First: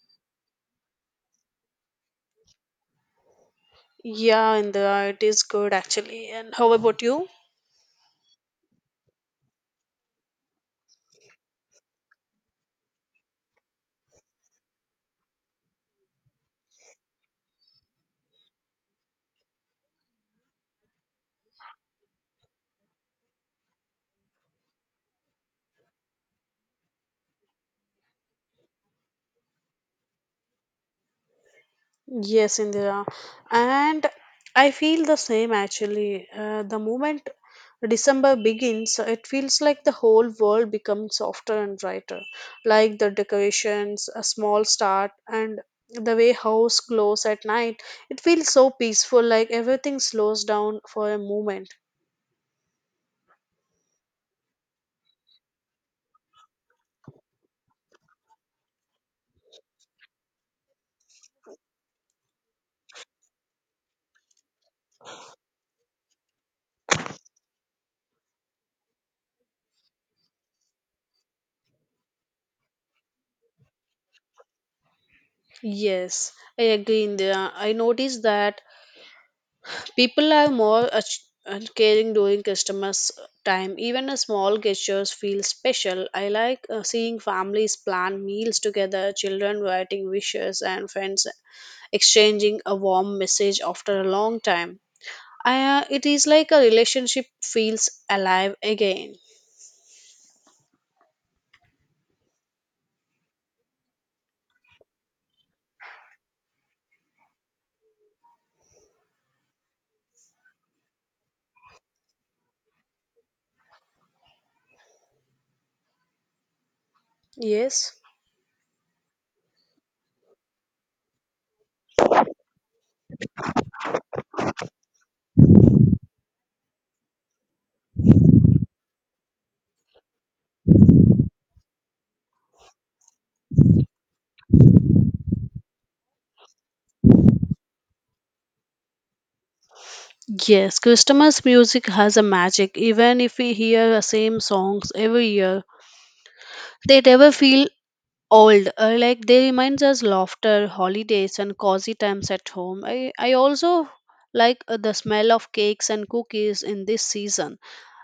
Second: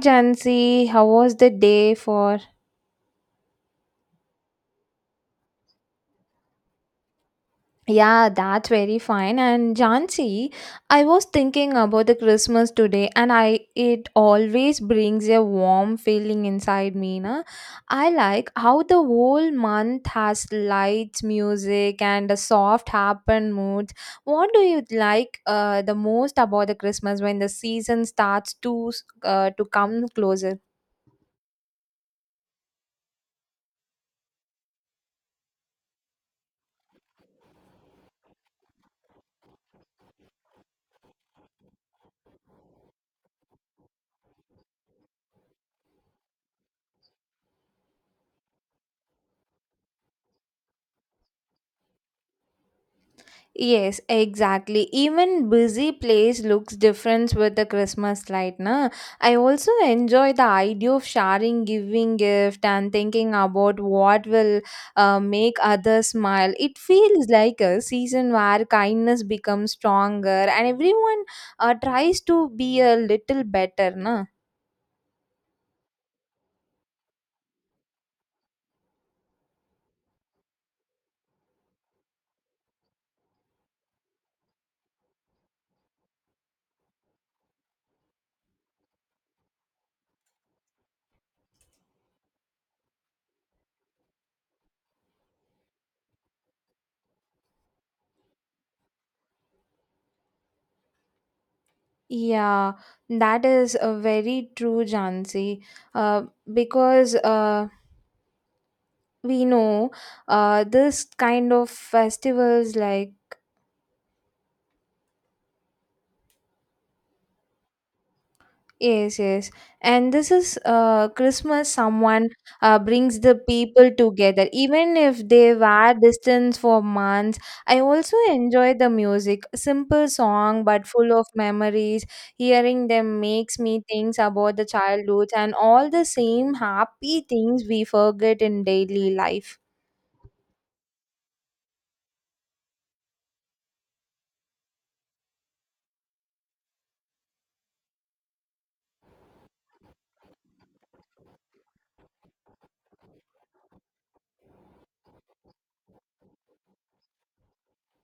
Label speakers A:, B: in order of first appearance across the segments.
A: Jansi, how was the day for?
B: Yeah, Indira, it is good actually. And how about you?
A: Yeah, that's very fine. And Jansi, I was thinking about the Christmas today, and I it always brings a warm feeling inside me. Na? I like how the whole month has lights, music, and a soft, happy mood. What do you like the most about the Christmas when the season starts to come closer?
B: Yes, Indira. And I feel the same actually. The moment December begins, it feels like the whole world becomes softer and brighter. Like the decorations, a small start, and the way house glows at night. It feels so peaceful, like everything slows down for a moment.
A: Yes, exactly. Even busy place looks different with the Christmas light, na? I also enjoy the idea of sharing, giving gift, and thinking about what will make others smile. It feels like a season where kindness becomes stronger, and everyone tries to be a little better, na?
B: Yes, I agree, Indira. I noticed that people are more and caring during customers' time. Even a small gestures feel special. I like seeing families plan meals together, children writing wishes, and friends exchanging a warm message after a long time. It is like a relationship feels alive again.
A: Yeah, that is a very true, Jansi. Uh, because we know this kind of festivals like
B: Yes.
A: yes. And this is, Christmas someone, brings the people together even if they were distant for months. I also enjoy the music, simple song but full of memories. Hearing them makes me think about the childhood and all the same happy things we forget in daily life.
B: Yes, Christmas music has a magic. Even if we hear the same songs every year, they never feel old like they reminds us laughter holidays and cozy times at home I also like the smell of cakes and cookies in this season.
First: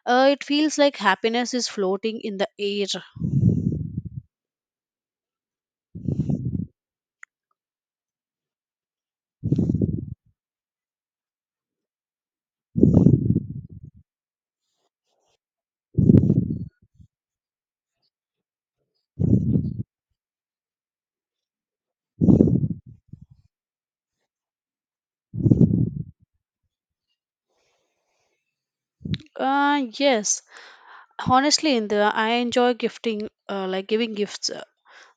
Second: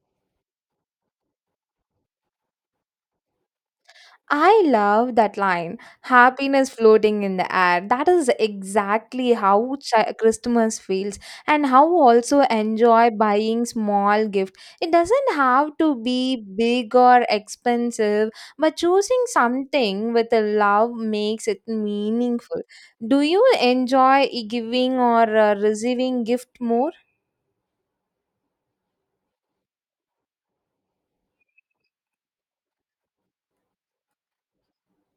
B: It feels like happiness is floating in the air.
A: I love that line, happiness floating in the air. That is exactly how Christmas feels, and how also enjoy buying small gift. It doesn't have to be big or expensive, but choosing something with a love makes it meaningful. Do you enjoy giving or receiving gift more?
B: Yes, honestly, in the I enjoy gifting, like giving gifts.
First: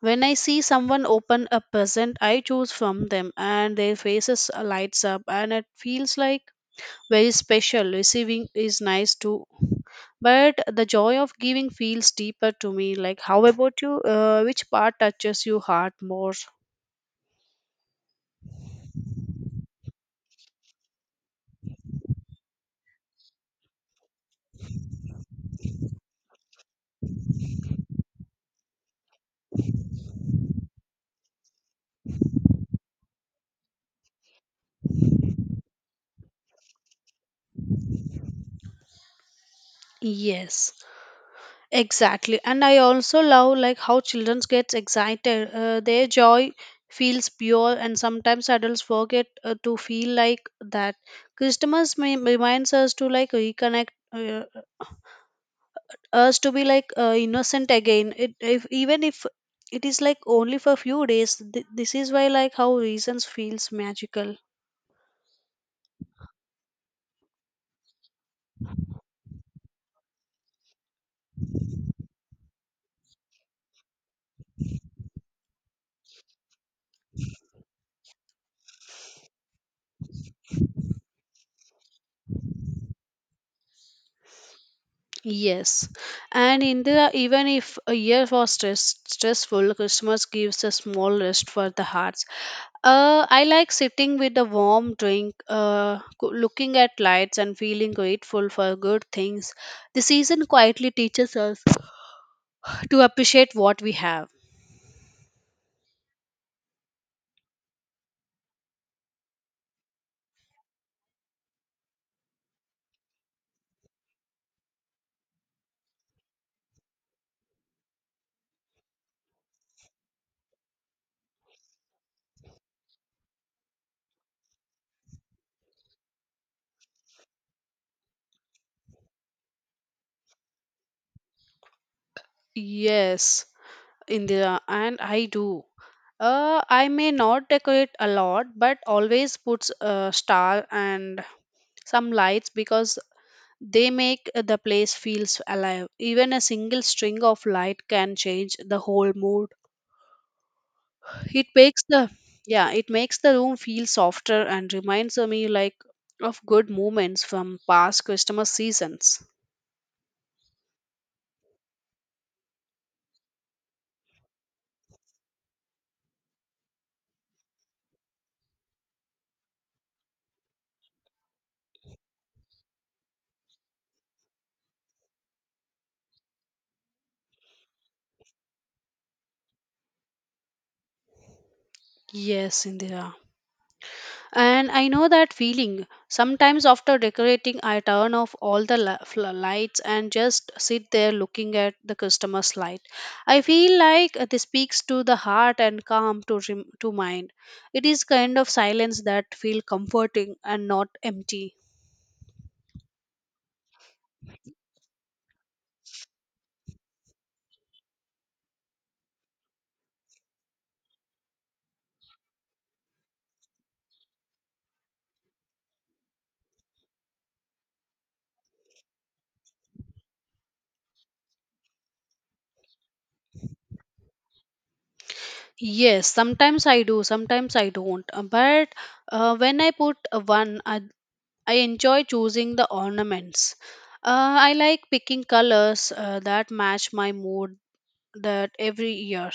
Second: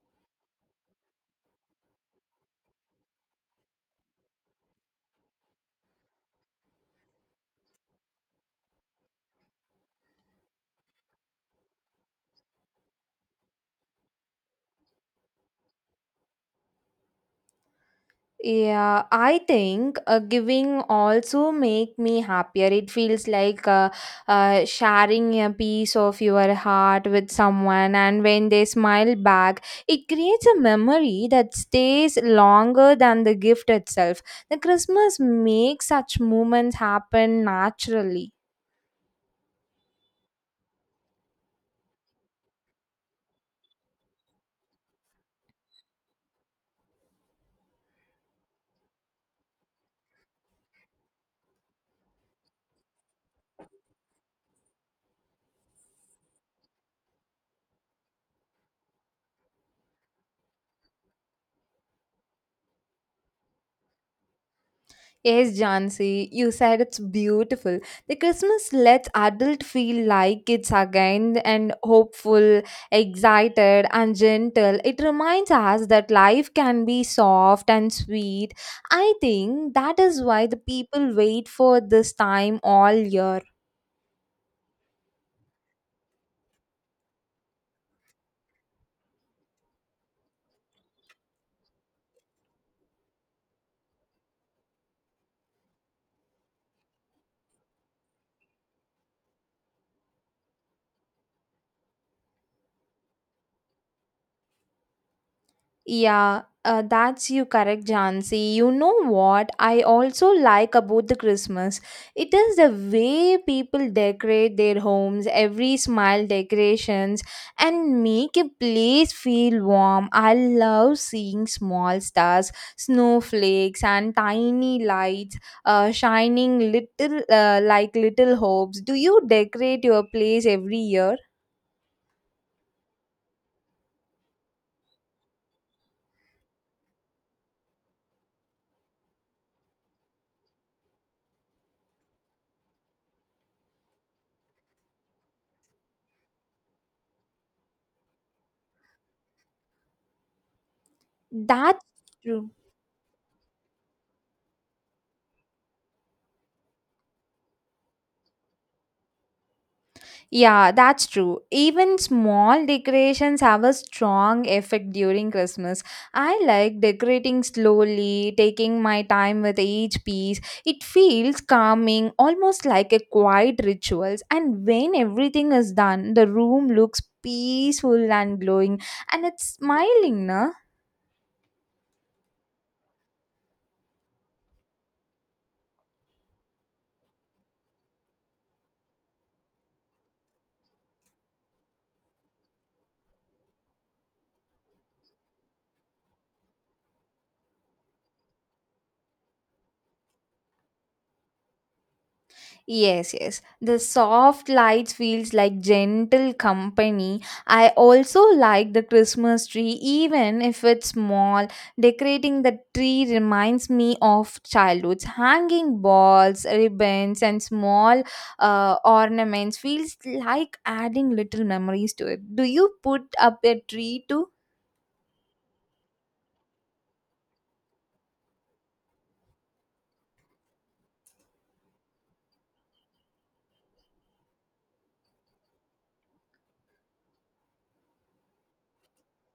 B: When I see someone open a present I choose from them and their faces lights up and it feels like very special. Receiving is nice too, but the joy of giving feels deeper to me. Like, how about you, which part touches your heart more?
A: Yeah, I think giving also make me happier. It feels like sharing a piece of your heart with someone, and when they smile back, it creates a memory that stays longer than the gift itself. The Christmas makes such moments happen naturally.
B: Yes, exactly. And I also love like how children gets excited. Their joy feels pure, and sometimes adults forget to feel like that. Christmas, may, reminds us to like reconnect, us to be like innocent again. It if Even if it is like only for few days. This is why like how reasons feels magical.
A: Yes, Jansi, you said it's beautiful. The Christmas lets adult feel like kids again and hopeful, excited, and gentle. It reminds us that life can be soft and sweet. I think that is why the people wait for this time all year.
B: Yes, and in the even if a year was stressful, Christmas gives a small rest for the hearts. I like sitting with a warm drink, looking at lights, and feeling grateful for good things. The season quietly teaches us to appreciate what we have.
A: Yeah, that's you correct, Jansi. You know what I also like about the Christmas? It is the way people decorate their homes, every smile decorations, and make a place feel warm. I love seeing small stars, snowflakes, and tiny lights shining little like little hopes. Do you decorate your place every year?
B: Yes, Indira, and I do. I may not decorate a lot, but always puts a star and some lights because they make the place feels alive. Even a single string of light can change the whole mood. It makes
A: That's
B: the
A: true.
B: Yeah, it makes the room feel softer and reminds me like of good moments from past Christmas seasons.
A: Yeah, that's true. Even small decorations have a strong effect during Christmas. I like decorating slowly, taking my time with each piece. It feels calming, almost like a quiet rituals. And when everything is done, the room looks peaceful and glowing and it's smiling, na?
B: Yes, Indira. And I know that feeling. Sometimes after decorating, I turn off all the lights and just sit there looking at the customer's light. I feel like this speaks to the heart and calm to mind. It is kind of silence that feel comforting and not empty.
A: Yes, yes. The soft lights feels like gentle company. I also like the Christmas tree even if it's small. Decorating the tree reminds me of childhood. Hanging balls, ribbons and small ornaments feels like adding little memories to it. Do you put up a tree too?
B: Yes, sometimes I do, sometimes I don't. But when I put a one, I enjoy choosing the ornaments. I like picking colors that match my mood that every year.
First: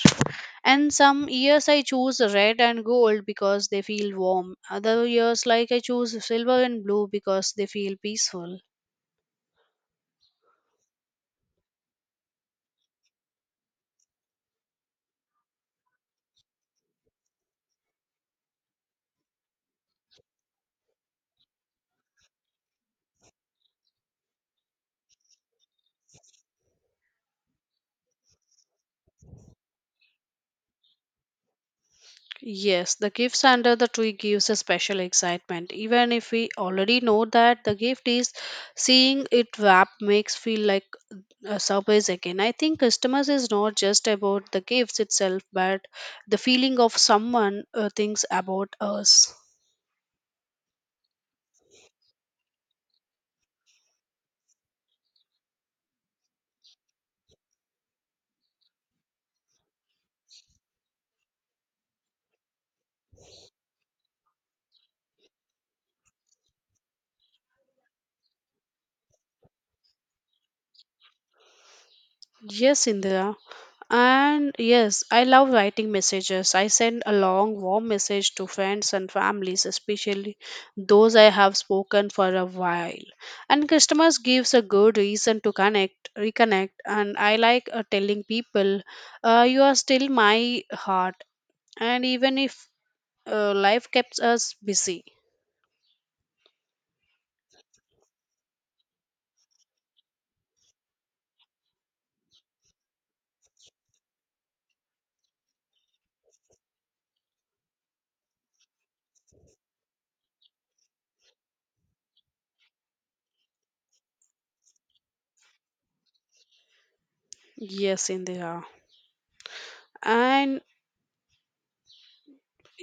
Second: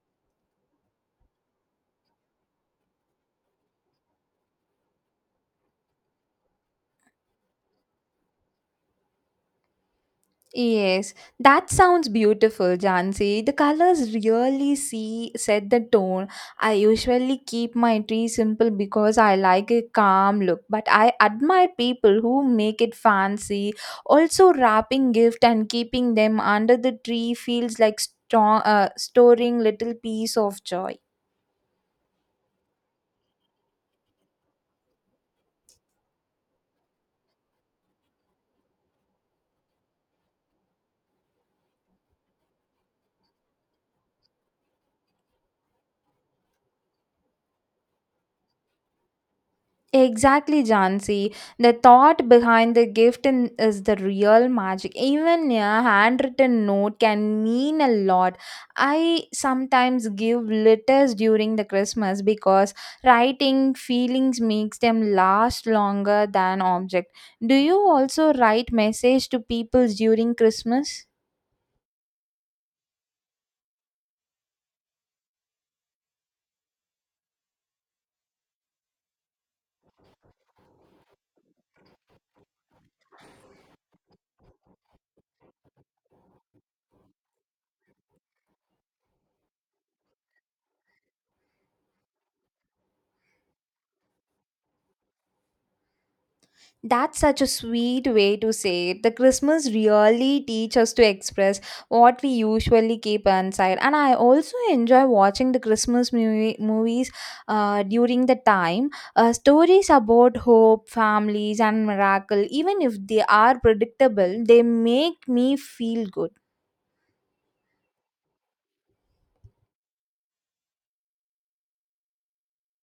B: And some years I choose red and gold because they feel warm. Other years, like, I choose silver and blue because they feel peaceful.
A: Yes, that sounds beautiful, Jansi. The colors really see set the tone. I usually keep my tree simple because I like a calm look, but I admire people who make it fancy. Also, wrapping gift and keeping them under the tree feels like strong, storing little piece of joy.
B: Yes, the gifts under the tree gives a special excitement. Even if we already know that the gift is, seeing it wrap makes feel like a surprise again. I think customers is not just about the gifts itself, but the feeling of someone thinks about us.
A: Exactly, Jansi. The thought behind the gift in, is the real magic. Even a handwritten note can mean a lot. I sometimes give letters during the Christmas because writing feelings makes them last longer than object. Do you also write message to people during Christmas?
B: Yes, Indira. And yes, I love writing messages. I send a long, warm message to friends and families, especially those I have spoken for a while. And customers gives a good reason to reconnect. And I like telling people, you are still my heart. And even if life keeps us busy.
A: That's such a sweet way to say it. The Christmas really teach us to express what we usually keep inside. And I also enjoy watching the Christmas movies during the time. Stories about hope, families, and miracle, even if they are predictable, they make me feel good.
B: Yes, Indira. And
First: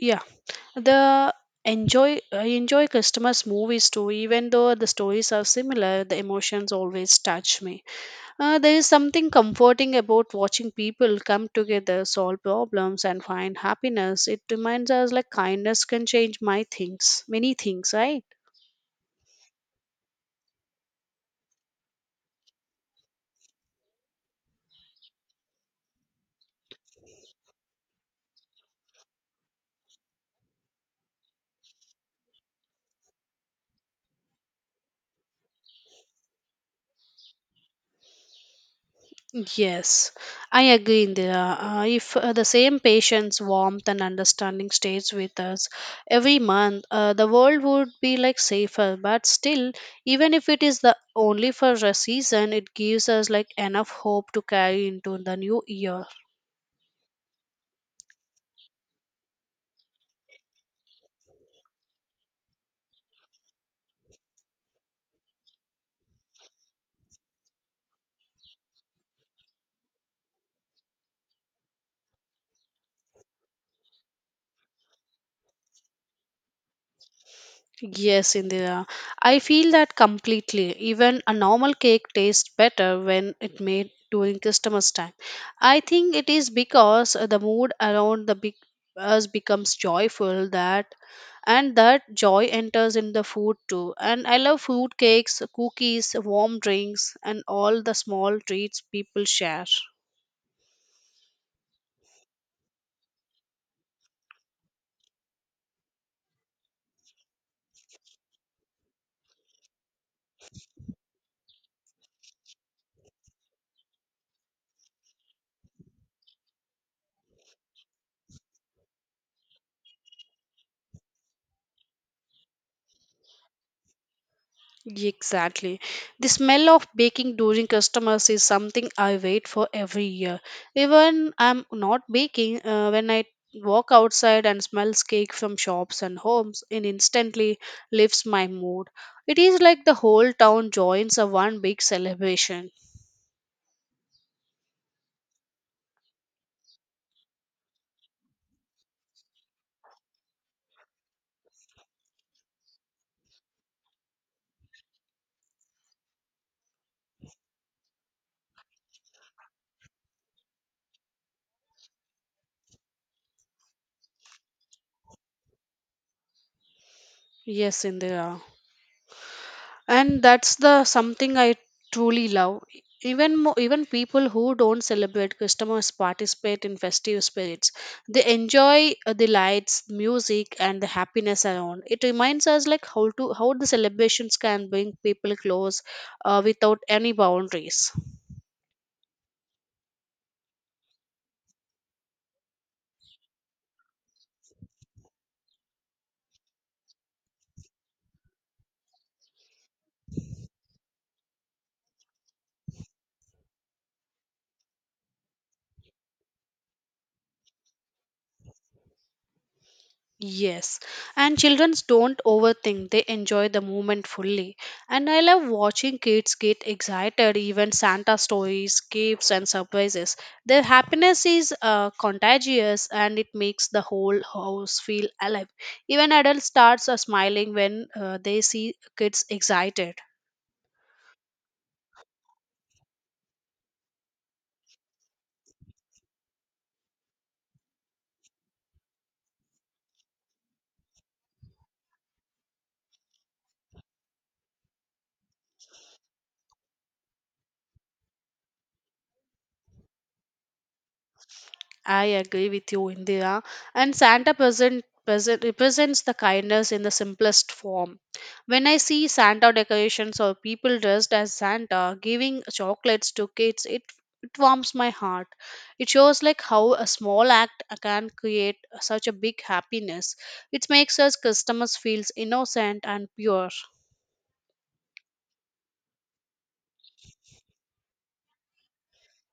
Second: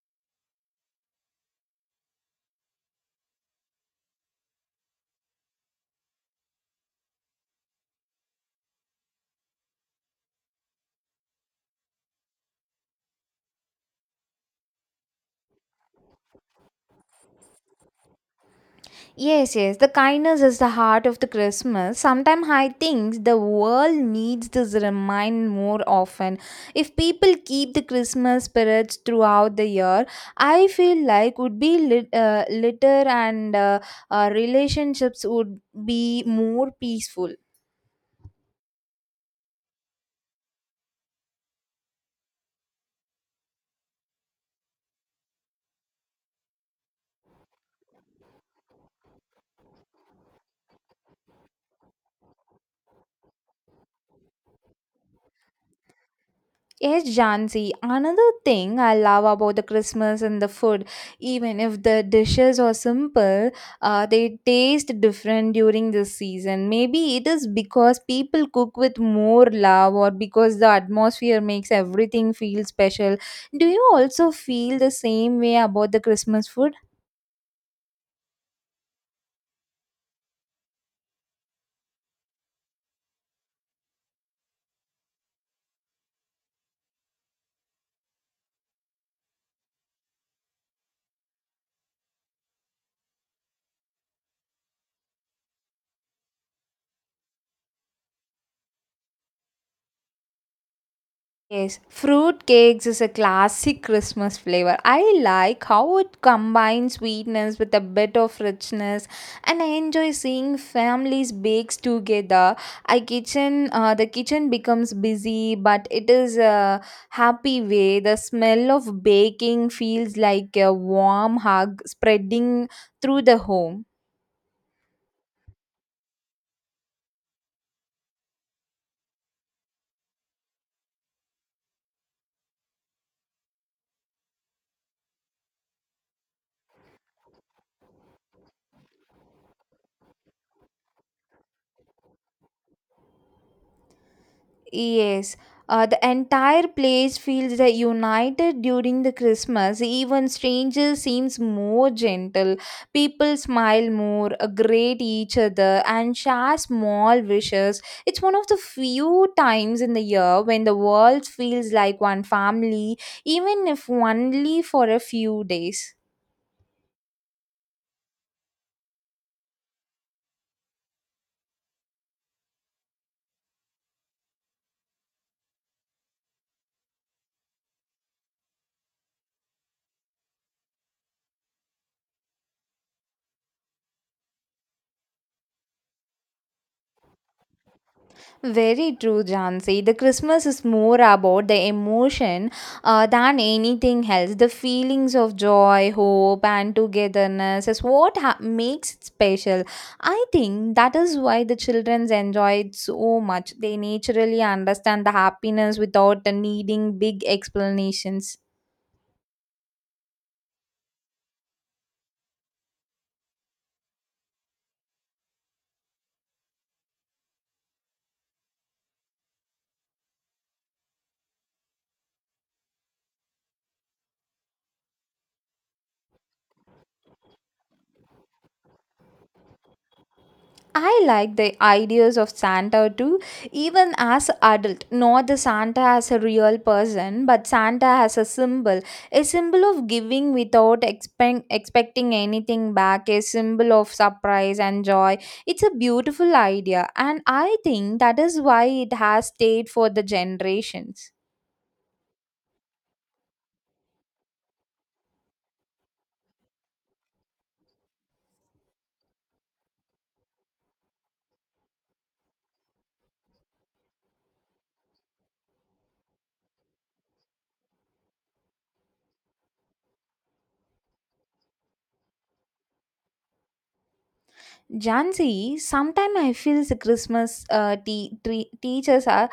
B: yeah. The enjoy I enjoy customers' movies too, even though the stories are similar, the emotions always touch me. There is something comforting about watching people come together, solve problems, and find happiness. It reminds us like kindness can change many things, right?
A: Yes, yes, the kindness is the heart of the Christmas. Sometimes I think the world needs this remind more often. If people keep the Christmas spirits throughout the year, I feel like would be litter and relationships would be more peaceful.
B: Yes, I agree, Indira. If the same patience, warmth, and understanding stays with us every month, the world would be like safer. But still, even if it is the only for a season, it gives us like enough hope to carry into the new year.
A: Yes, Jansi. Another thing I love about the Christmas and the food, even if the dishes are simple, they taste different during this season. Maybe it is because people cook with more love or because the atmosphere makes everything feel special. Do you also feel the same way about the Christmas food?
B: Yes, Indira. I feel that completely. Even a normal cake tastes better when it made during Christmas time. I think it is because the mood around the big us becomes joyful that and that joy enters in the food too. And I love food cakes, cookies, warm drinks, and all the small treats people share.
A: Yes, fruit cakes is a classic Christmas flavor. I like how it combines sweetness with a bit of richness, and I enjoy seeing families bakes together. The kitchen becomes busy, but it is a happy way. The smell of baking feels like a warm hug spreading through the home.
B: Exactly. The smell of baking during customers is something I wait for every year. Even I'm not baking, when I walk outside and smells cake from shops and homes, it instantly lifts my mood. It is like the whole town joins a one big celebration.
A: Yes, the entire place feels that united during the Christmas. Even strangers seems more gentle. People smile more, greet each other, and share small wishes. It's one of the few times in the year when the world feels like one family, even if only for a few days.
B: Yes, Indira. And that's the something I truly love. Even people who don't celebrate Christmas participate in festive spirits. They enjoy the lights, music, and the happiness around it. Reminds us like how the celebrations can bring people close, without any boundaries.
A: Very true, Jansi. The Christmas is more about the emotion than anything else. The feelings of joy, hope, and togetherness is what makes it special. I think that is why the children enjoy it so much. They naturally understand the happiness without needing big explanations.
B: Yes, and children don't overthink, they enjoy the moment fully. And I love watching kids get excited, even Santa stories, gifts, and surprises. Their happiness is contagious and it makes the whole house feel alive. Even adults starts smiling when they see kids excited.
A: I like the ideas of Santa too, even as adult. Not the Santa as a real person, but Santa as a symbol of giving without expecting anything back, a symbol of surprise and joy. It's a beautiful idea, and I think that is why it has stayed for the generations.
B: I agree with you, Indira. And Santa present represents the kindness in the simplest form. When I see Santa decorations or people dressed as Santa giving chocolates to kids, it warms my heart. It shows like how a small act can create such a big happiness. It makes us customers feels innocent and pure.
A: Jansi, sometimes I feel the Christmas teachers are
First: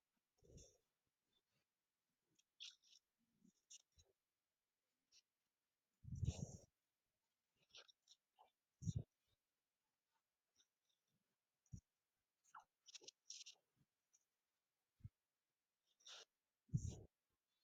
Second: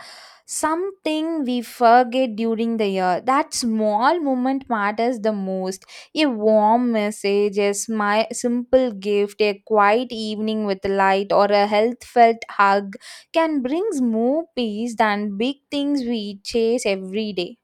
A: something we forget during the year. That small moment matters the most. A warm message, simple gift, a quiet evening with light, or a health felt hug can bring more peace than big things we chase every day.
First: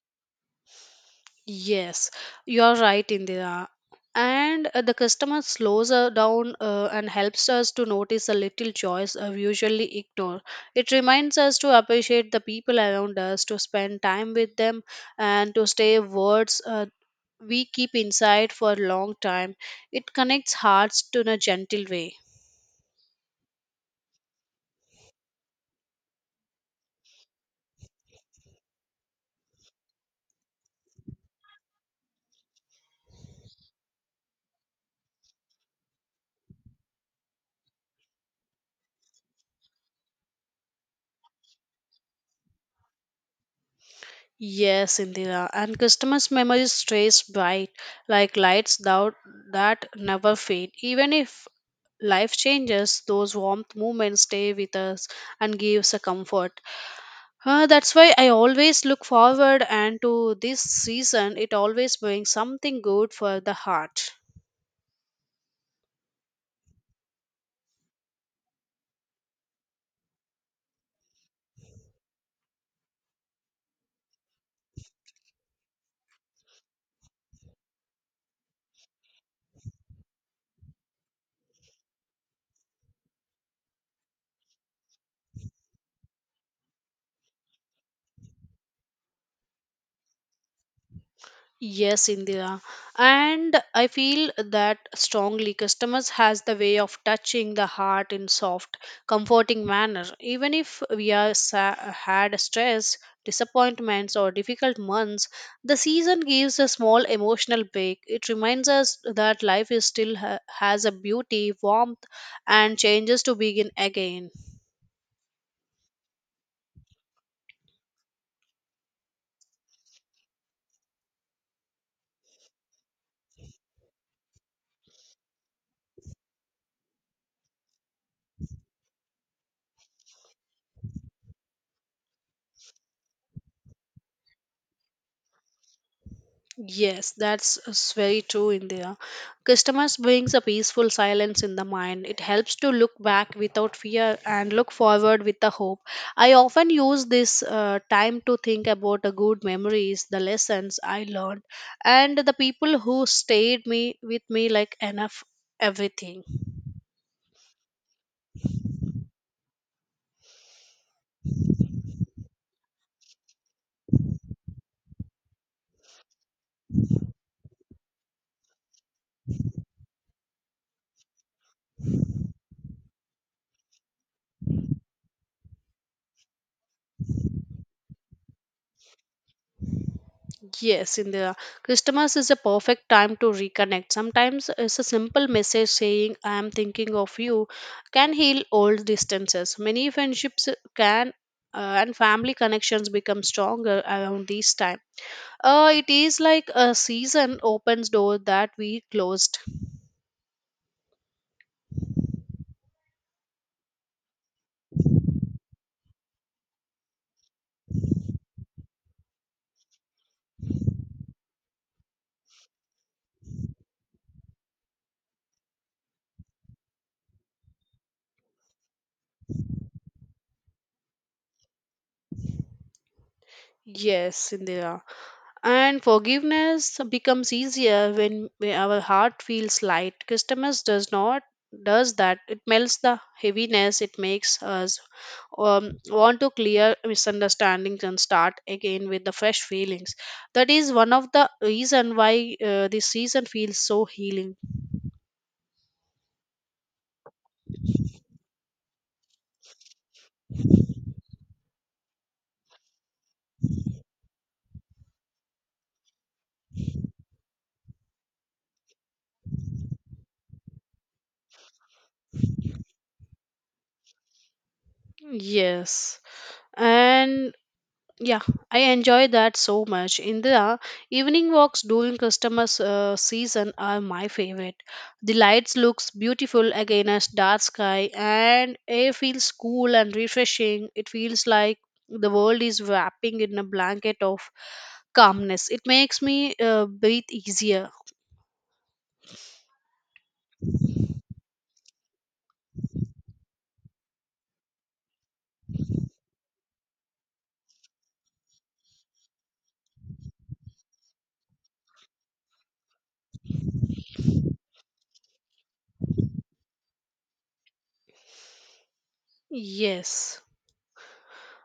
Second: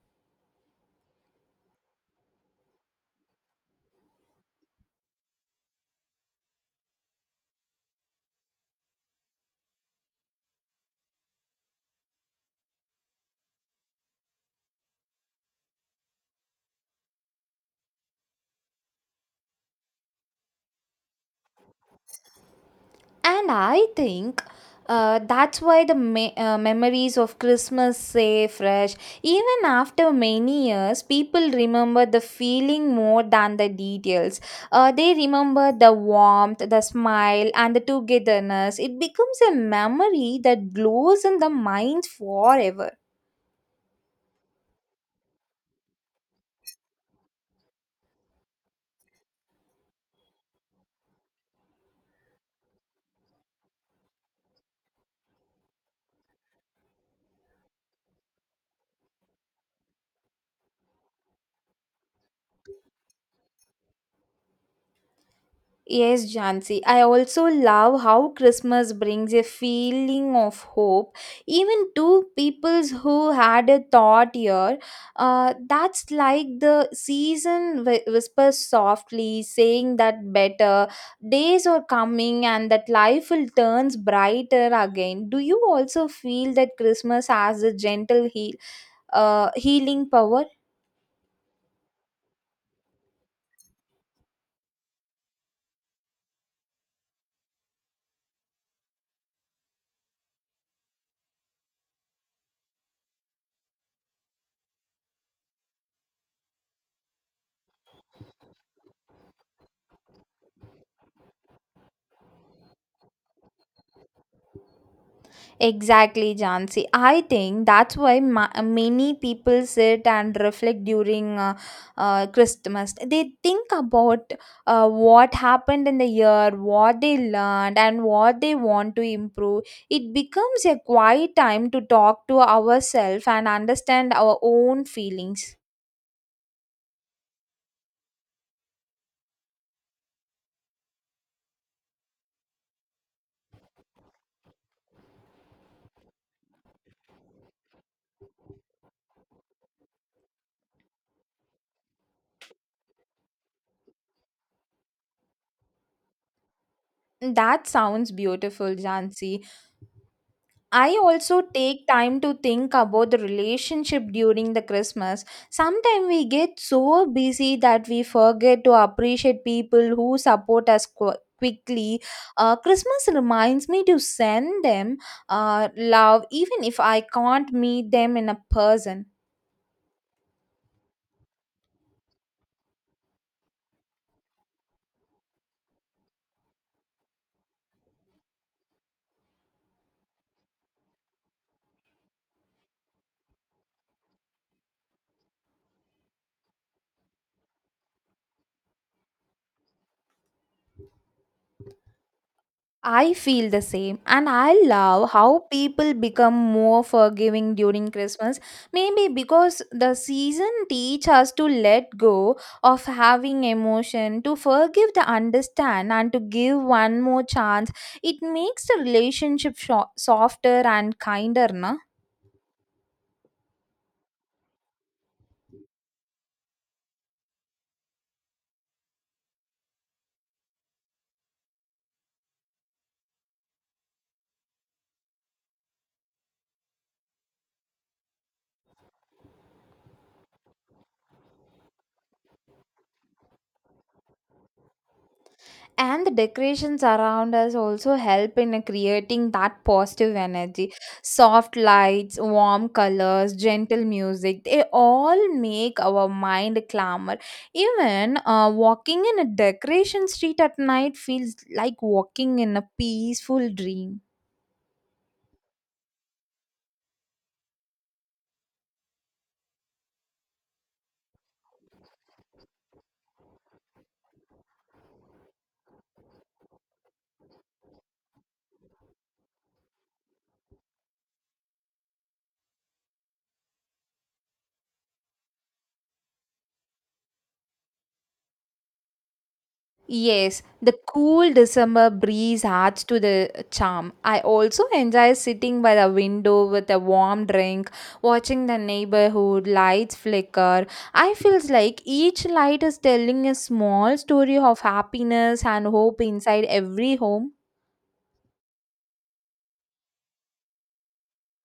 B: Yes, you are right, Indira. And the customer slows down and helps us to notice the little joys we usually ignore. It reminds us to appreciate the people around us, to spend time with them, and to stay words we keep inside for a long time. It connects hearts to in a gentle way.
A: And I think that's why the memories of Christmas stay fresh. Even after many years, people remember the feeling more than the details. They remember the warmth, the smile, and the togetherness. It becomes a memory that glows in the mind forever.
B: Yes, Indira, and customers' memory stays bright like lights that never fade. Even if life changes, those warmth moments stay with us and gives a comfort. That's why I always look forward and to this season. It always brings something good for the heart.
A: Yes, Jansi. I also love how Christmas brings a feeling of hope. Even two peoples who had a thought year, that's like the season whispers softly, saying that better days are coming and that life will turns brighter again. Do you also feel that Christmas has a gentle healing power?
B: Yes, Indira. And I feel that strongly. Customers has the way of touching the heart in soft, comforting manner. Even if we are had stress, disappointments, or difficult months, the season gives a small emotional break. It reminds us that life is still has a beauty, warmth, and changes to begin again.
A: Exactly, Jansi. I think that's why many people sit and reflect during Christmas. They think about what happened in the year, what they learned, and what they want to improve. It becomes a quiet time to talk to ourselves and understand our own feelings.
B: Yes, that's very true, India. Customers brings a peaceful silence in the mind. It helps to look back without fear and look forward with the hope. I often use this time to think about the good memories, the lessons I learned, and the people who stayed me with me like enough everything.
A: That sounds beautiful, Jansi. I also take time to think about the relationship during the Christmas. Sometimes we get so busy that we forget to appreciate people who support us quickly. Christmas reminds me to send them love, even if I can't meet them in a person.
B: Yes, in Christmas is a perfect time to reconnect. Sometimes it's a simple message saying I am thinking of you can heal old distances. Many friendships can and family connections become stronger around this time. It is like a season opens door that we closed.
A: I feel the same, and I love how people become more forgiving during Christmas. Maybe because the season teach us to let go of having emotion, to forgive, to understand, and to give one more chance. It makes the relationship softer and kinder, na.
B: Yes, Indira. And forgiveness becomes easier when our heart feels light. Customers does not does that. It melts the heaviness. It makes us want to clear misunderstandings and start again with the fresh feelings. That is one of the reason why this season feels so healing.
A: And the decorations around us also help in creating that positive energy. Soft lights, warm colors, gentle music, they all make our mind calmer. Even walking in a decoration street at night feels like walking in a peaceful dream.
B: Yes, and yeah, I enjoy that so much. In the evening walks during customer season are my favorite. The lights looks beautiful against dark sky and air feels cool and refreshing. It feels like the world is wrapping in a blanket of calmness. It makes me breathe easier.
A: Yes, the cool December breeze adds to the charm. I also enjoy sitting by the window with a warm drink, watching the neighborhood lights flicker. I feels like each light is telling a small story of happiness and hope inside every home.
B: Yes.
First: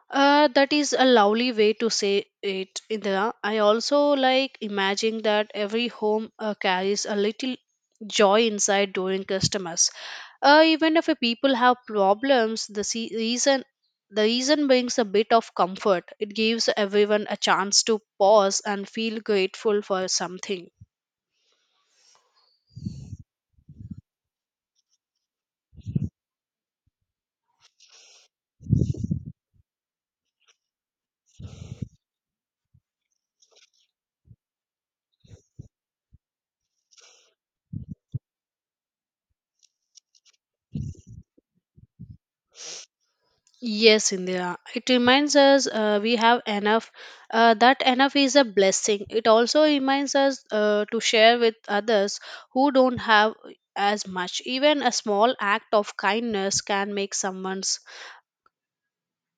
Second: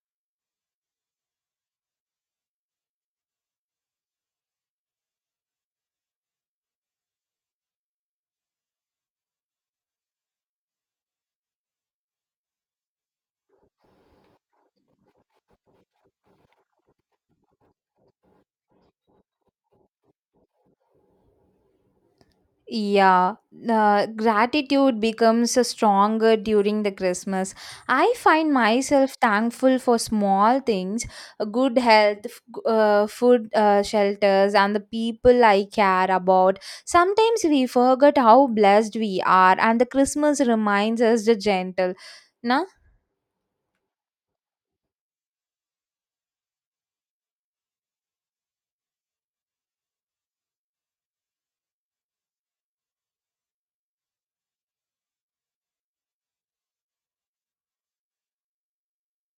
B: That is a lovely way to say it, Indira. I also like imagining that every home carries a little joy inside during customers. Even if people have problems, the reason brings a bit of comfort. It gives everyone a chance to pause and feel grateful for something.
A: Yeah, gratitude becomes stronger during the Christmas. I find myself thankful for small things, good health, food, shelters, and the people I care about. Sometimes we forget how blessed we are, and the Christmas reminds us the gentle. Na.
B: Yes, Indira. It reminds us we have enough. That enough is a blessing. It also reminds us to share with others who don't have as much. Even a small act of kindness can make someone's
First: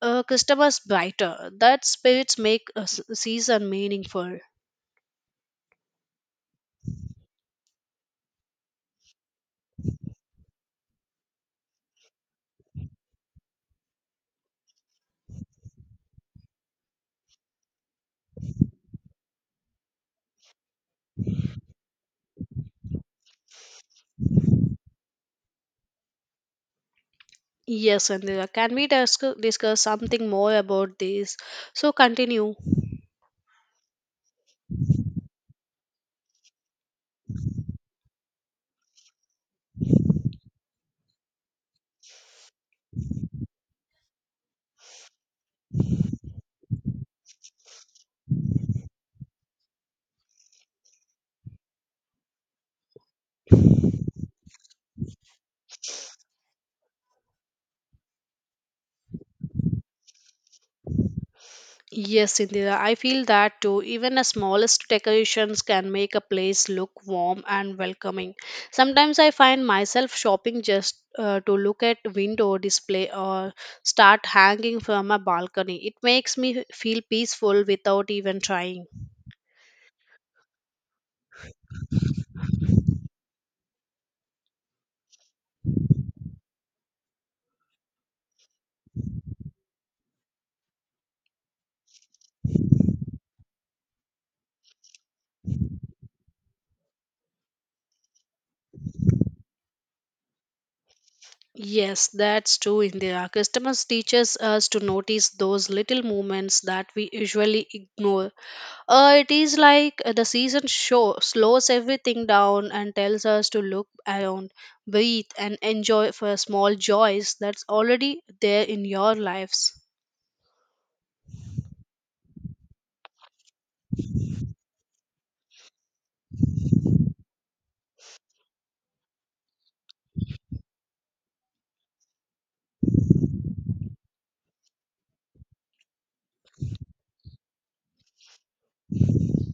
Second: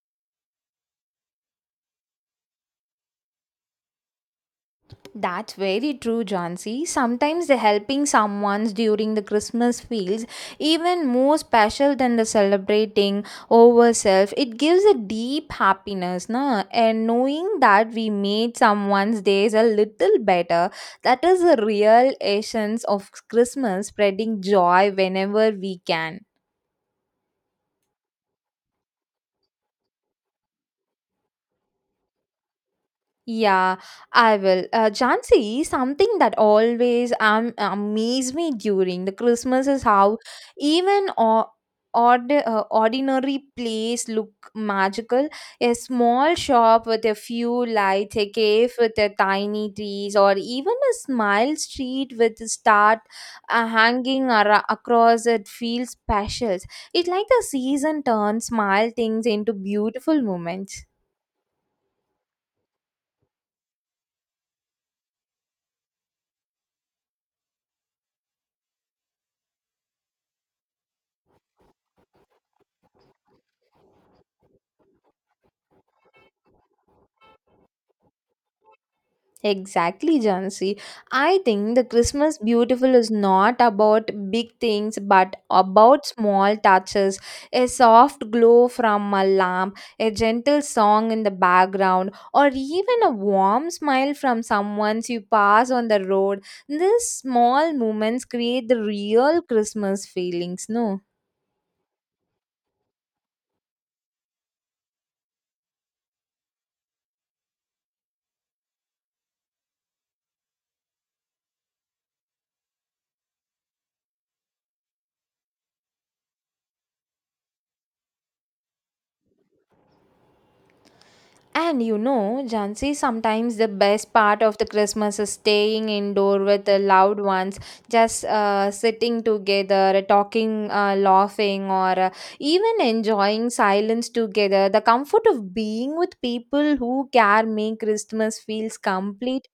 B: customers brighter. That spirits make a season meaningful.
A: That's very true, Jansi. Sometimes the helping someone's during the Christmas feels even more special than the celebrating over self. It gives a deep happiness, no? And knowing that we made someone's days a little better, that is the real essence of Christmas, spreading joy whenever we can.
B: Yes, Indira. Can we discuss something more about this? So continue.
A: Yeah, I will. Jansi, something that always amaze me during the Christmas is how even or ordinary place look magical. A small shop with a few lights, a cave with a tiny trees, or even a smile street with a star hanging across it feels special. It's like the season turns small things into beautiful moments.
B: Yes, Indira, I feel that too. Even the smallest decorations can make a place look warm and welcoming. Sometimes I find myself shopping just to look at window display or start hanging from a balcony. It makes me feel peaceful without even trying.
A: Exactly, Jansi. I think the Christmas Beautiful is not about big things but about small touches. A soft glow from a lamp, a gentle song in the background, or even a warm smile from someone you pass on the road. These small moments create the real Christmas feelings, no?
B: Yes, that's true, Indira. Customers teaches us to notice those little moments that we usually ignore. It is like the season show slows everything down and tells us to look around, breathe, and enjoy for small joys that's already there in your lives.
A: And you know, Jansi, sometimes the best part of the Christmas is staying indoor with the loved ones, just sitting together, talking, laughing, or even enjoying silence together. The comfort of being with people who care make Christmas feels complete.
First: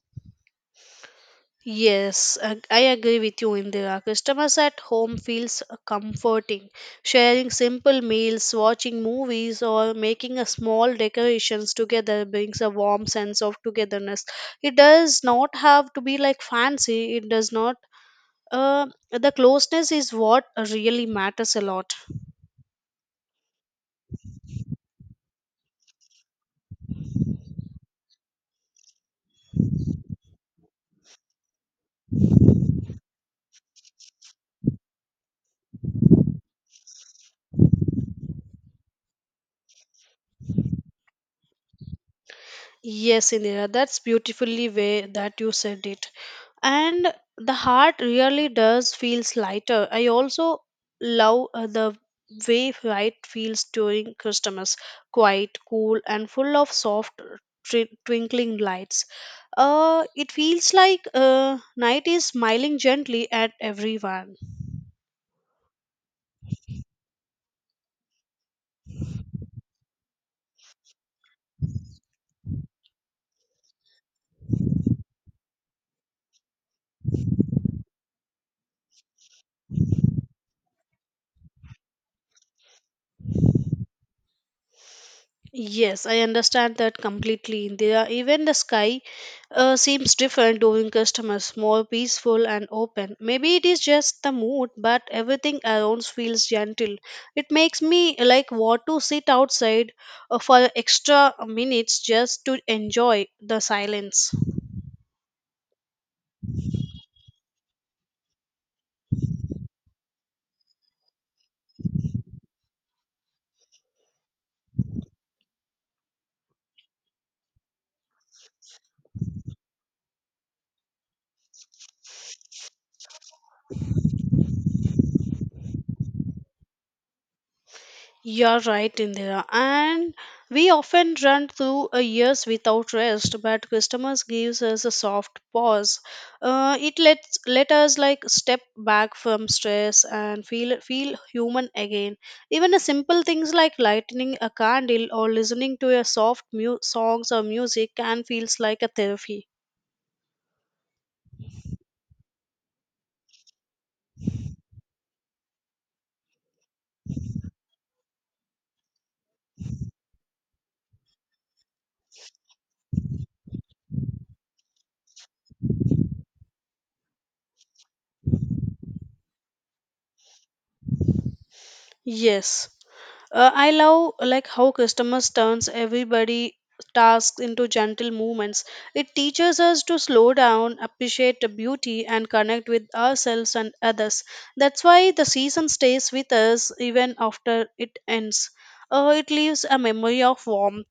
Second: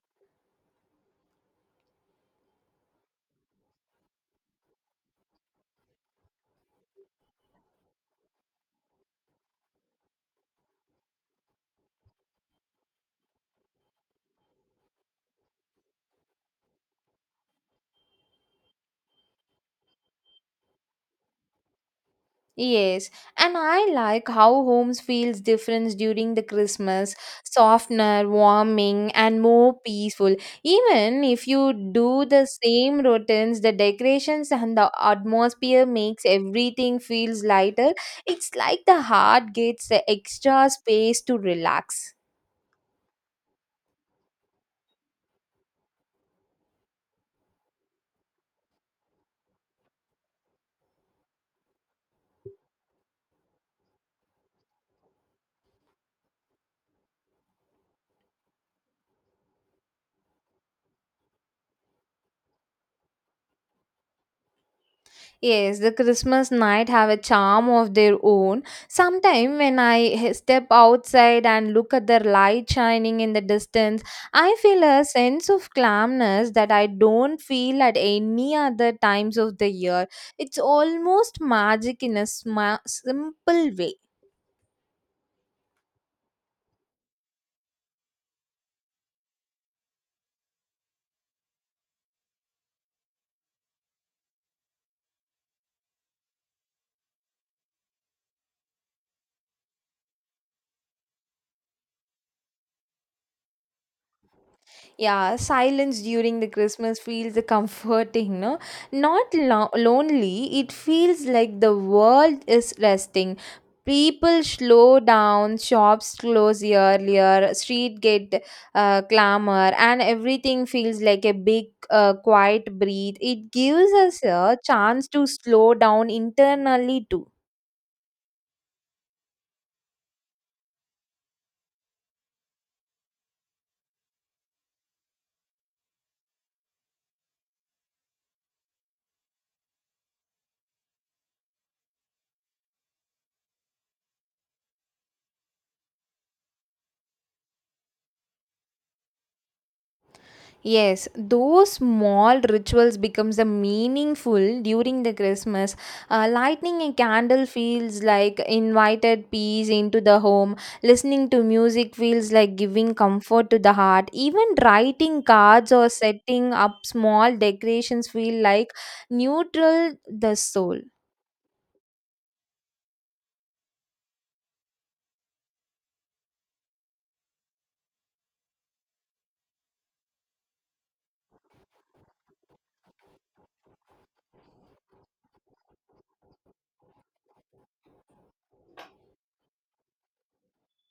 B: Yes, I agree with you, Indira. Customers at home feels comforting. Sharing simple meals, watching movies, or making a small decorations together brings a warm sense of togetherness. It does not have to be like fancy. It does not. The closeness is what really matters a lot.
A: Yes, and I like how homes feels different during the Christmas, softener, warming, and more peaceful. Even if you do the same routines, the decorations and the atmosphere makes everything feels lighter. It's like the heart gets the extra space to relax.
B: Yes, Indira, that's beautifully way that you said it. And the heart really does feels lighter. I also love the way right feels during Christmas, quiet, cool, and full of soft twinkling lights. It feels like night is smiling gently at everyone.
A: Yes, the Christmas night have a charm of their own. Sometime when step outside and look at the light shining in the distance, I feel a sense of calmness that I don't feel at any other times of the year. It's almost magic in a simple way.
B: Yes, I understand that completely, Indira. Even the sky seems different doing customers more peaceful and open, maybe it is just the mood but everything around feels gentle. It makes me like want to sit outside for extra minutes just to enjoy the silence.
A: Yeah, silence during the Christmas feels comforting, no? Not lonely, it feels like the world is resting. People slow down, shops close earlier, street get clamor, and everything feels like a big, quiet breathe. It gives us a chance to slow down internally too.
B: You're right, Indira. And we often run through a years without rest, but customers gives us a soft pause. It let us like step back from stress and feel human again. Even a simple things like lighting a candle or listening to a soft songs or music can feels like a therapy.
A: Yes, those small rituals becomes a meaningful during the Christmas. Lighting a candle feels like invited peace into the home. Listening to music feels like giving comfort to the heart. Even writing cards or setting up small decorations feel like neutral the soul.
B: Yes. I love like how customers turns everybody tasks into gentle movements. It teaches us to slow down, appreciate the beauty, and connect with ourselves and others. That's why the season stays with us even after it ends. It leaves a memory of warmth.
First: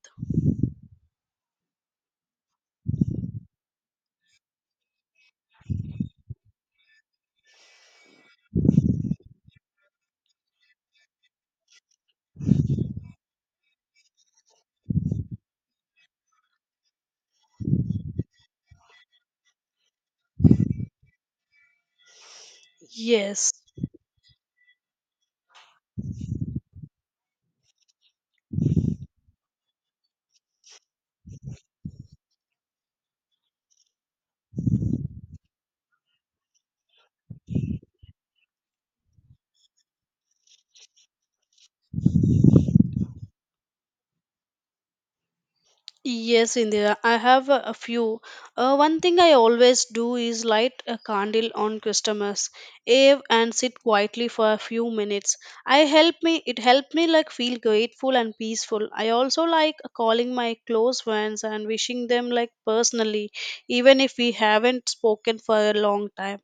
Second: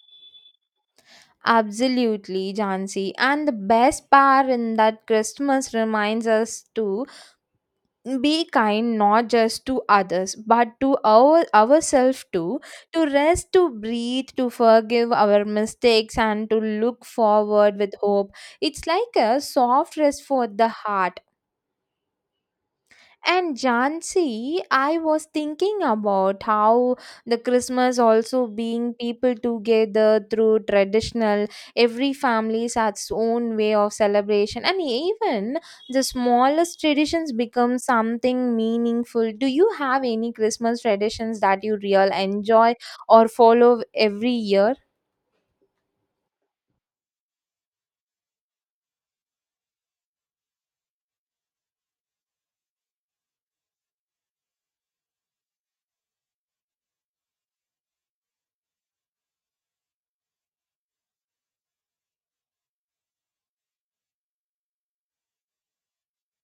A: Absolutely, Jansi. And the best part in that Christmas reminds us too be kind, not just to others but to our ourselves too, to rest, to breathe, to forgive our mistakes, and to look forward with hope. It's like a soft rest for the heart.
B: Yes.
A: And Jansi, I was thinking about how the Christmas also being people together through traditional, every family has its own way of celebration, and even the smallest traditions become something meaningful. Do you have any Christmas traditions that you real enjoy or follow every year?
B: Yes, Indira, I have a few. One thing I always do is light a candle on customers, Ave, and sit quietly for a few minutes. I help me. It helped me like feel grateful and peaceful. I also like calling my close friends and wishing them like personally, even if we haven't spoken for a long time.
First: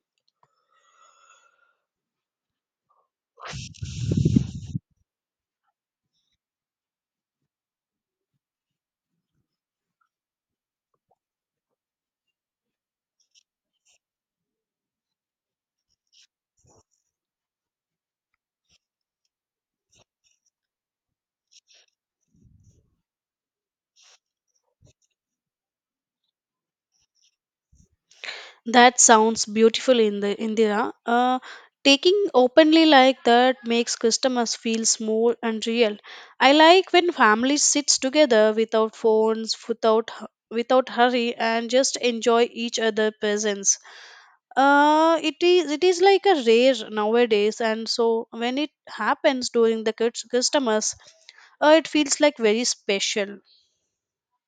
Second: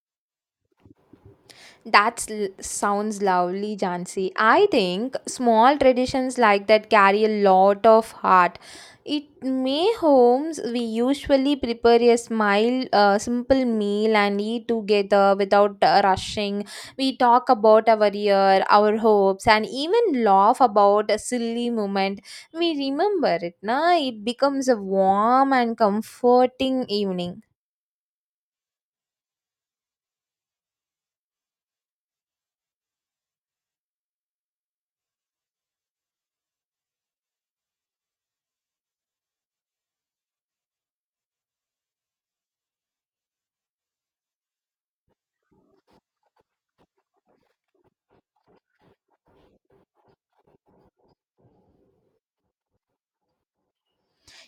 A: That sounds lovely, Jansi. I think small traditions like that carry a lot of heart. It May homes, we usually prepare a smile, simple meal and eat together without rushing. We talk about our year, our hopes, and even laugh about a silly moment. We remember it, na? It becomes a warm and comforting evening.
B: That sounds beautiful in the Indira. Taking openly like that makes customers feel small and real. I like when family sits together without phones, without hurry, and just enjoy each other' presence. It is like a rare nowadays, and so when it happens during the customers, it feels like very special.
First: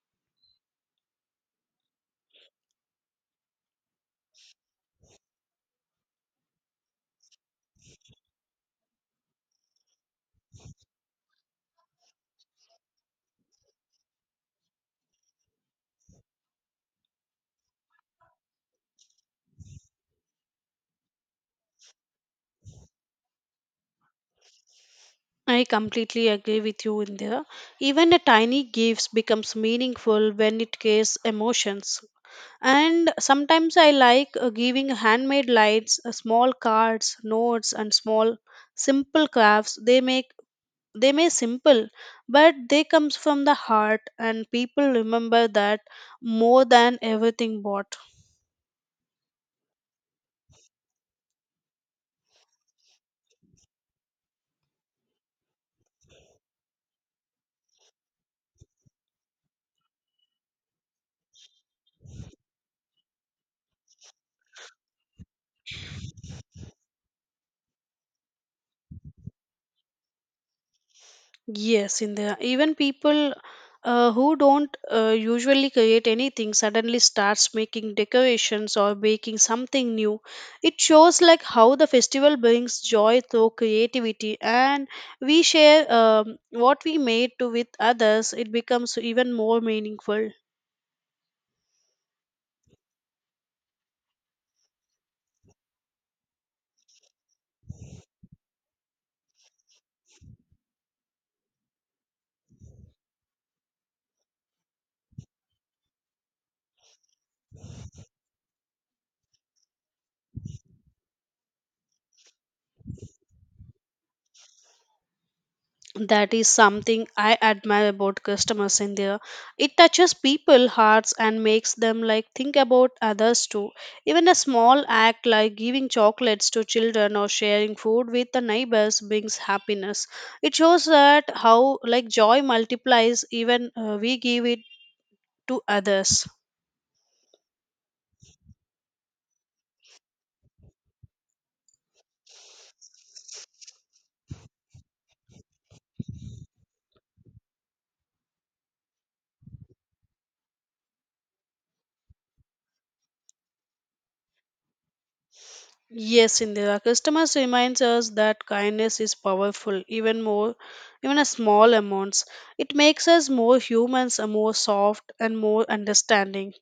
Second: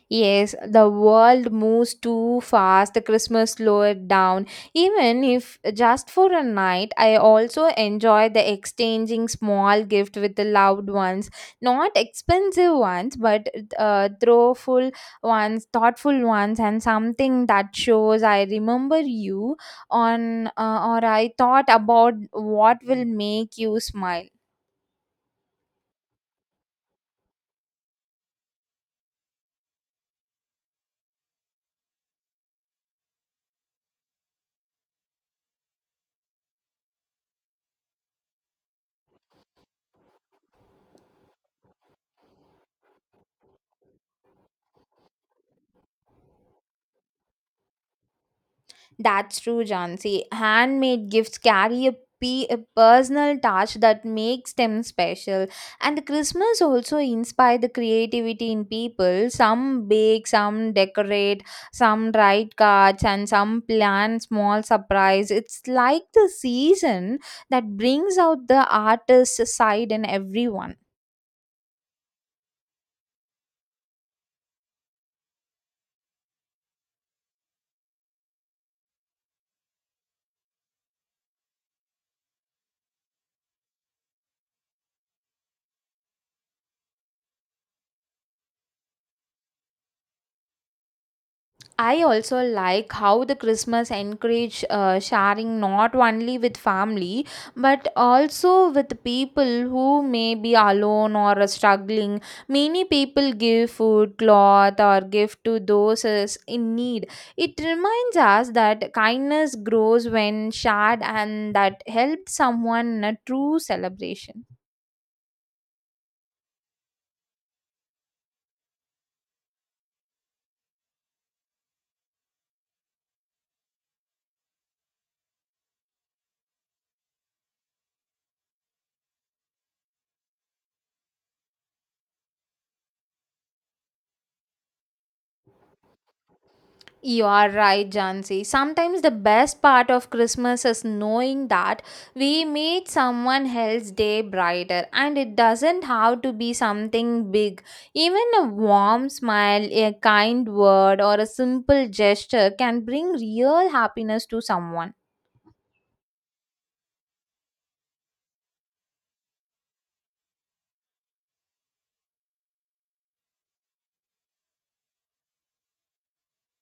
A: Yes, the world moves too fast, the Christmas slow it down. Even if just for a night, I also enjoy the exchanging small gift with the loved ones. Not expensive ones, but thoughtful ones, and something that shows I remember you on or I thought about what will make you smile.
B: I completely agree with you in there. Even a tiny gift becomes meaningful when it carries emotions. And sometimes I like giving handmade lights, small cards, notes, and small simple crafts. They may simple, but they comes from the heart, and people remember that more than everything bought.
A: That's true, Jansi. Handmade gifts carry a personal touch that makes them special. And Christmas also inspires the creativity in people. Some bake, some decorate, some write cards, and some plan small surprise. It's like the season that brings out the artist side in everyone.
B: Yes, in the even people who don't usually create anything suddenly starts making decorations or baking something new. It shows like how the festival brings joy through creativity, and we share what we made to with others. It becomes even more meaningful.
A: I also like how the Christmas encourage sharing not only with family but also with people who may be alone or are struggling. Many people give food, cloth, or gift to those is in need. It reminds us that kindness grows when shared and that helps someone in a true celebration.
B: That is something I admire about customers in there. It touches people hearts and makes them like think about others too. Even a small act like giving chocolates to children or sharing food with the neighbors brings happiness. It shows that how like joy multiplies even we give it to others.
A: You are right, Jansi. Sometimes the best part of Christmas is knowing that we made someone else's day brighter, and it doesn't have to be something big. Even a warm smile, a kind word, or a simple gesture can bring real happiness to someone.
B: Yes, Indira. Customers reminds us that kindness is powerful, even more, even a small amounts. It makes us more humans, more soft, and more understanding.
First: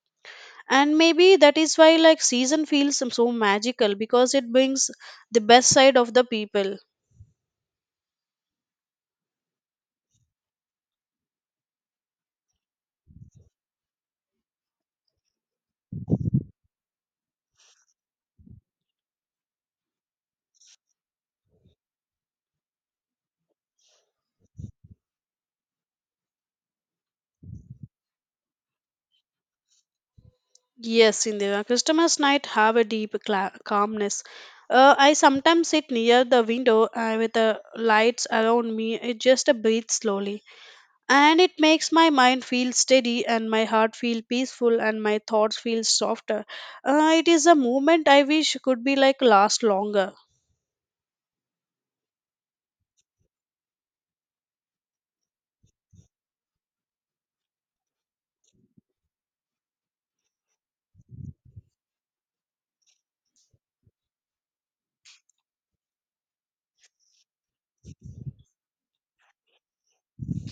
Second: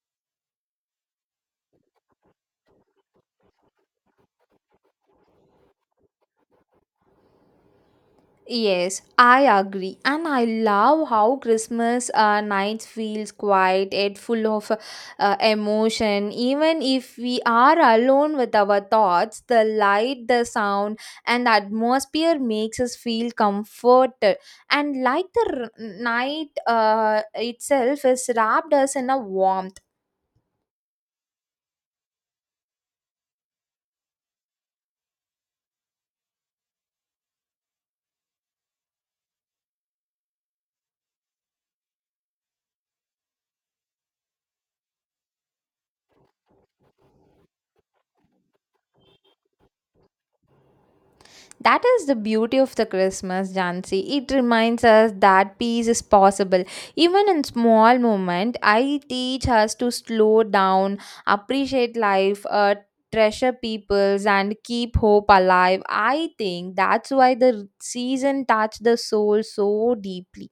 B: And maybe that is why, like, season feels so magical because it brings the best side of the people.
A: Yes, I agree, and I love how Christmas night feels quiet yet full of emotion. Even if we are alone with our thoughts, the light, the sound, and the atmosphere makes us feel comforted. And like the night itself is wrapped us in a warmth.
B: Yes, Indira. Christmas night have a deep calmness. I sometimes sit near the window with the lights around me. It Just breathe slowly. And it makes my mind feel steady and my heart feel peaceful and my thoughts feel softer. It is a movement I wish could be like last longer.
A: That is the beauty of the Christmas, Jansi. It reminds us that peace is possible. Even in small moment, I teach us to slow down, appreciate life, treasure peoples, and keep hope alive. I think that's why the season touched the soul so deeply.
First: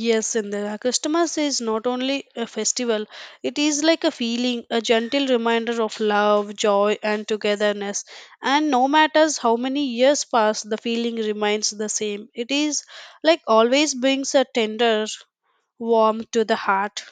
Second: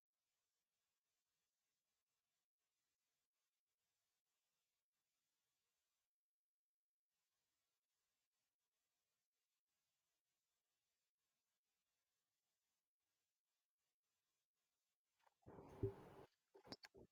B: Yes, and the customers is not only a festival, it is like a feeling, a gentle reminder of love, joy, and togetherness. And no matters how many years pass, the feeling remains the same. It is like always brings a tender warmth to the heart.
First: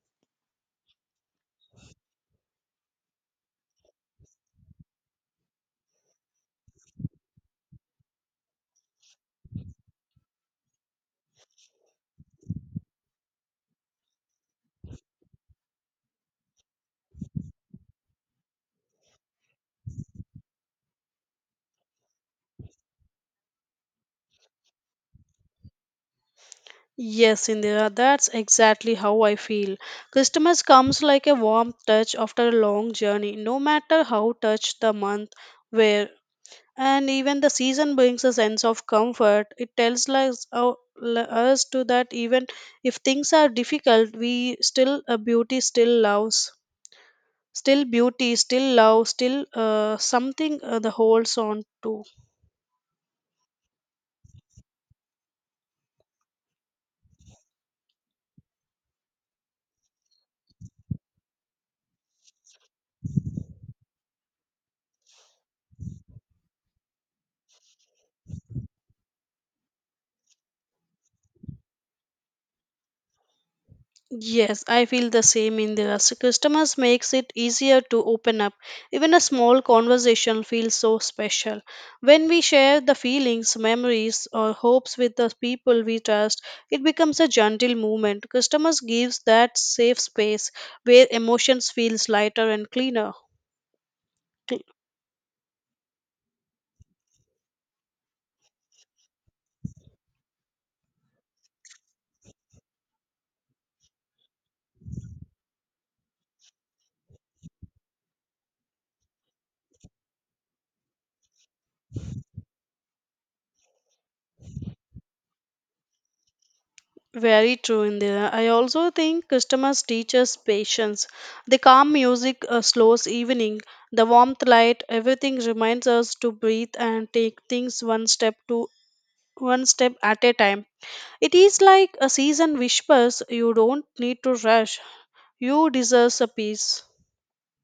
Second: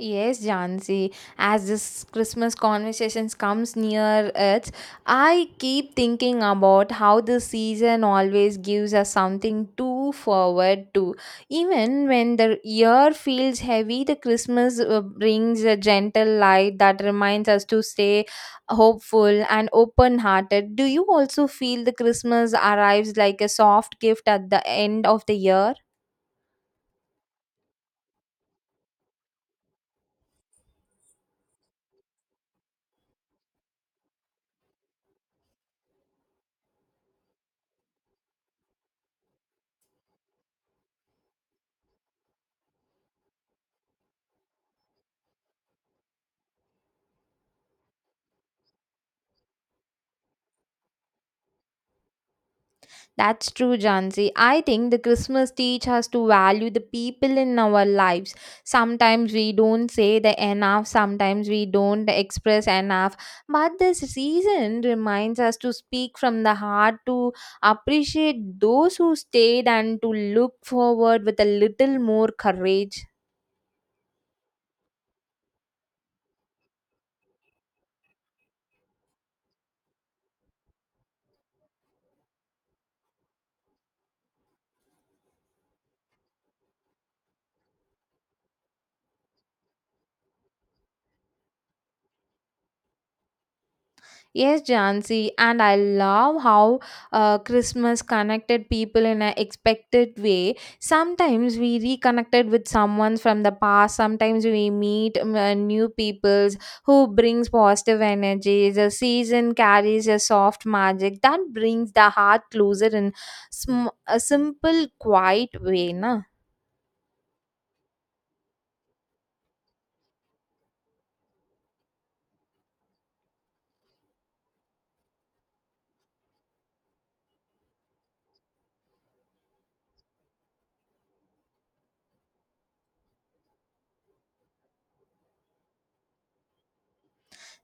A: Yes, Jansi. As this Christmas conversations comes near it, I keep thinking about how the season always gives us something to forward to. Even when the year feels heavy, the Christmas brings a gentle light that reminds us to stay hopeful and open-hearted. Do you also feel the Christmas arrives like a soft gift at the end of the year?
B: Yes, Indira, that's exactly how I feel. Customers comes like a warm touch after a long journey, no matter how touched the month where. And even the season brings a sense of comfort. It tells us, us to that even if things are difficult, we still a beauty still loves, still beauty still love, still something the holds on to.
A: That's true, Jansi. I think the Christmas teach us to value the people in our lives. Sometimes we don't say the enough, sometimes we don't express enough. But this season reminds us to speak from the heart, to appreciate those who stayed, and to look forward with a little more courage.
B: Yes, I feel the same in the us. Customers makes it easier to open up. Even a small conversation feels so special. When we share the feelings, memories or hopes with the people we trust, it becomes a gentle movement. Customers gives that safe space where emotions feels lighter and cleaner.
A: Yes, Jansi, and I love how Christmas connected people in an expected way. Sometimes we reconnected with someone from the past. Sometimes we meet new peoples who brings positive energy. The season carries a soft magic that brings the heart closer in a simple, quiet way, na.
B: Very true, Indira. I also think customers teach us patience. The calm music, a slow evening, the warmth light, everything reminds us to breathe and take things one step at a time. It is like a season whispers you don't need to rush. You deserve a peace.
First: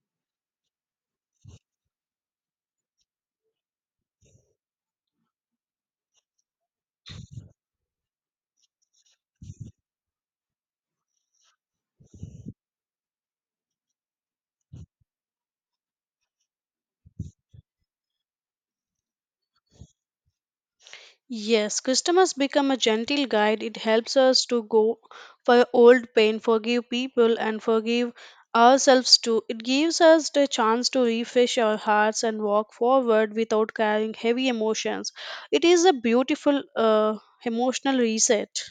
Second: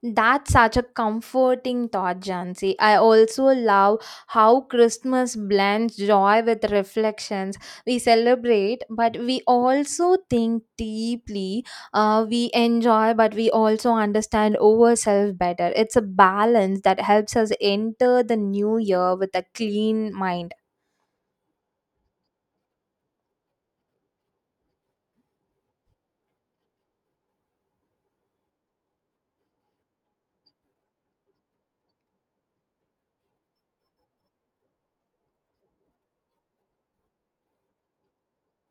A: That's such a comforting thought, Jansi. I also love how Christmas blends joy with reflections. We celebrate, but we also think deeply. We enjoy, but we also understand ourselves better. It's a balance that helps us enter the new year with a clean mind.
B: Yes, customers become a gentle guide. It helps us to go for old pain, forgive people, and forgive ourselves too. It gives us the chance to refresh our hearts and walk forward without carrying heavy emotions. It is a beautiful emotional reset.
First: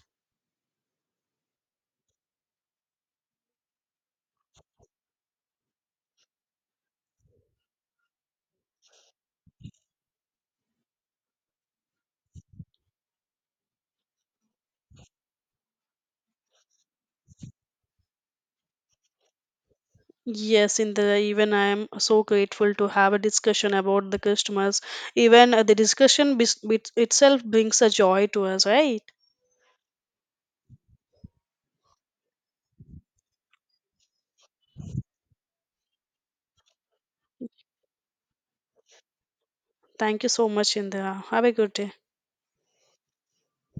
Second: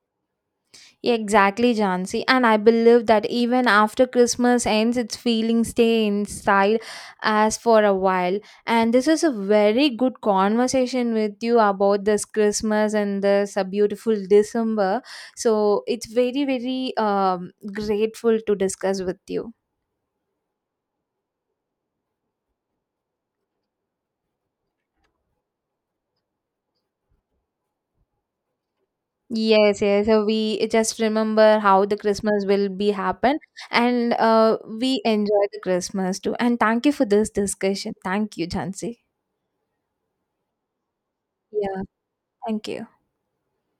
A: Exactly, Jansi. And I believe that even after Christmas ends, its feelings stay inside us for a while. And this is a very good conversation with you about this Christmas and this beautiful December. So it's very grateful to discuss with you.
B: Yes, in the even I am so grateful to have a discussion about the customers. Even the discussion bit itself brings a joy to us, right?
A: Yes, yes. So we just remember how the Christmas will be happen, and we enjoy the Christmas too. And thank you for this discussion. Thank you, Jansi.
B: Thank you so much, Indra. Have a good
A: Yeah,
B: day.
A: thank you.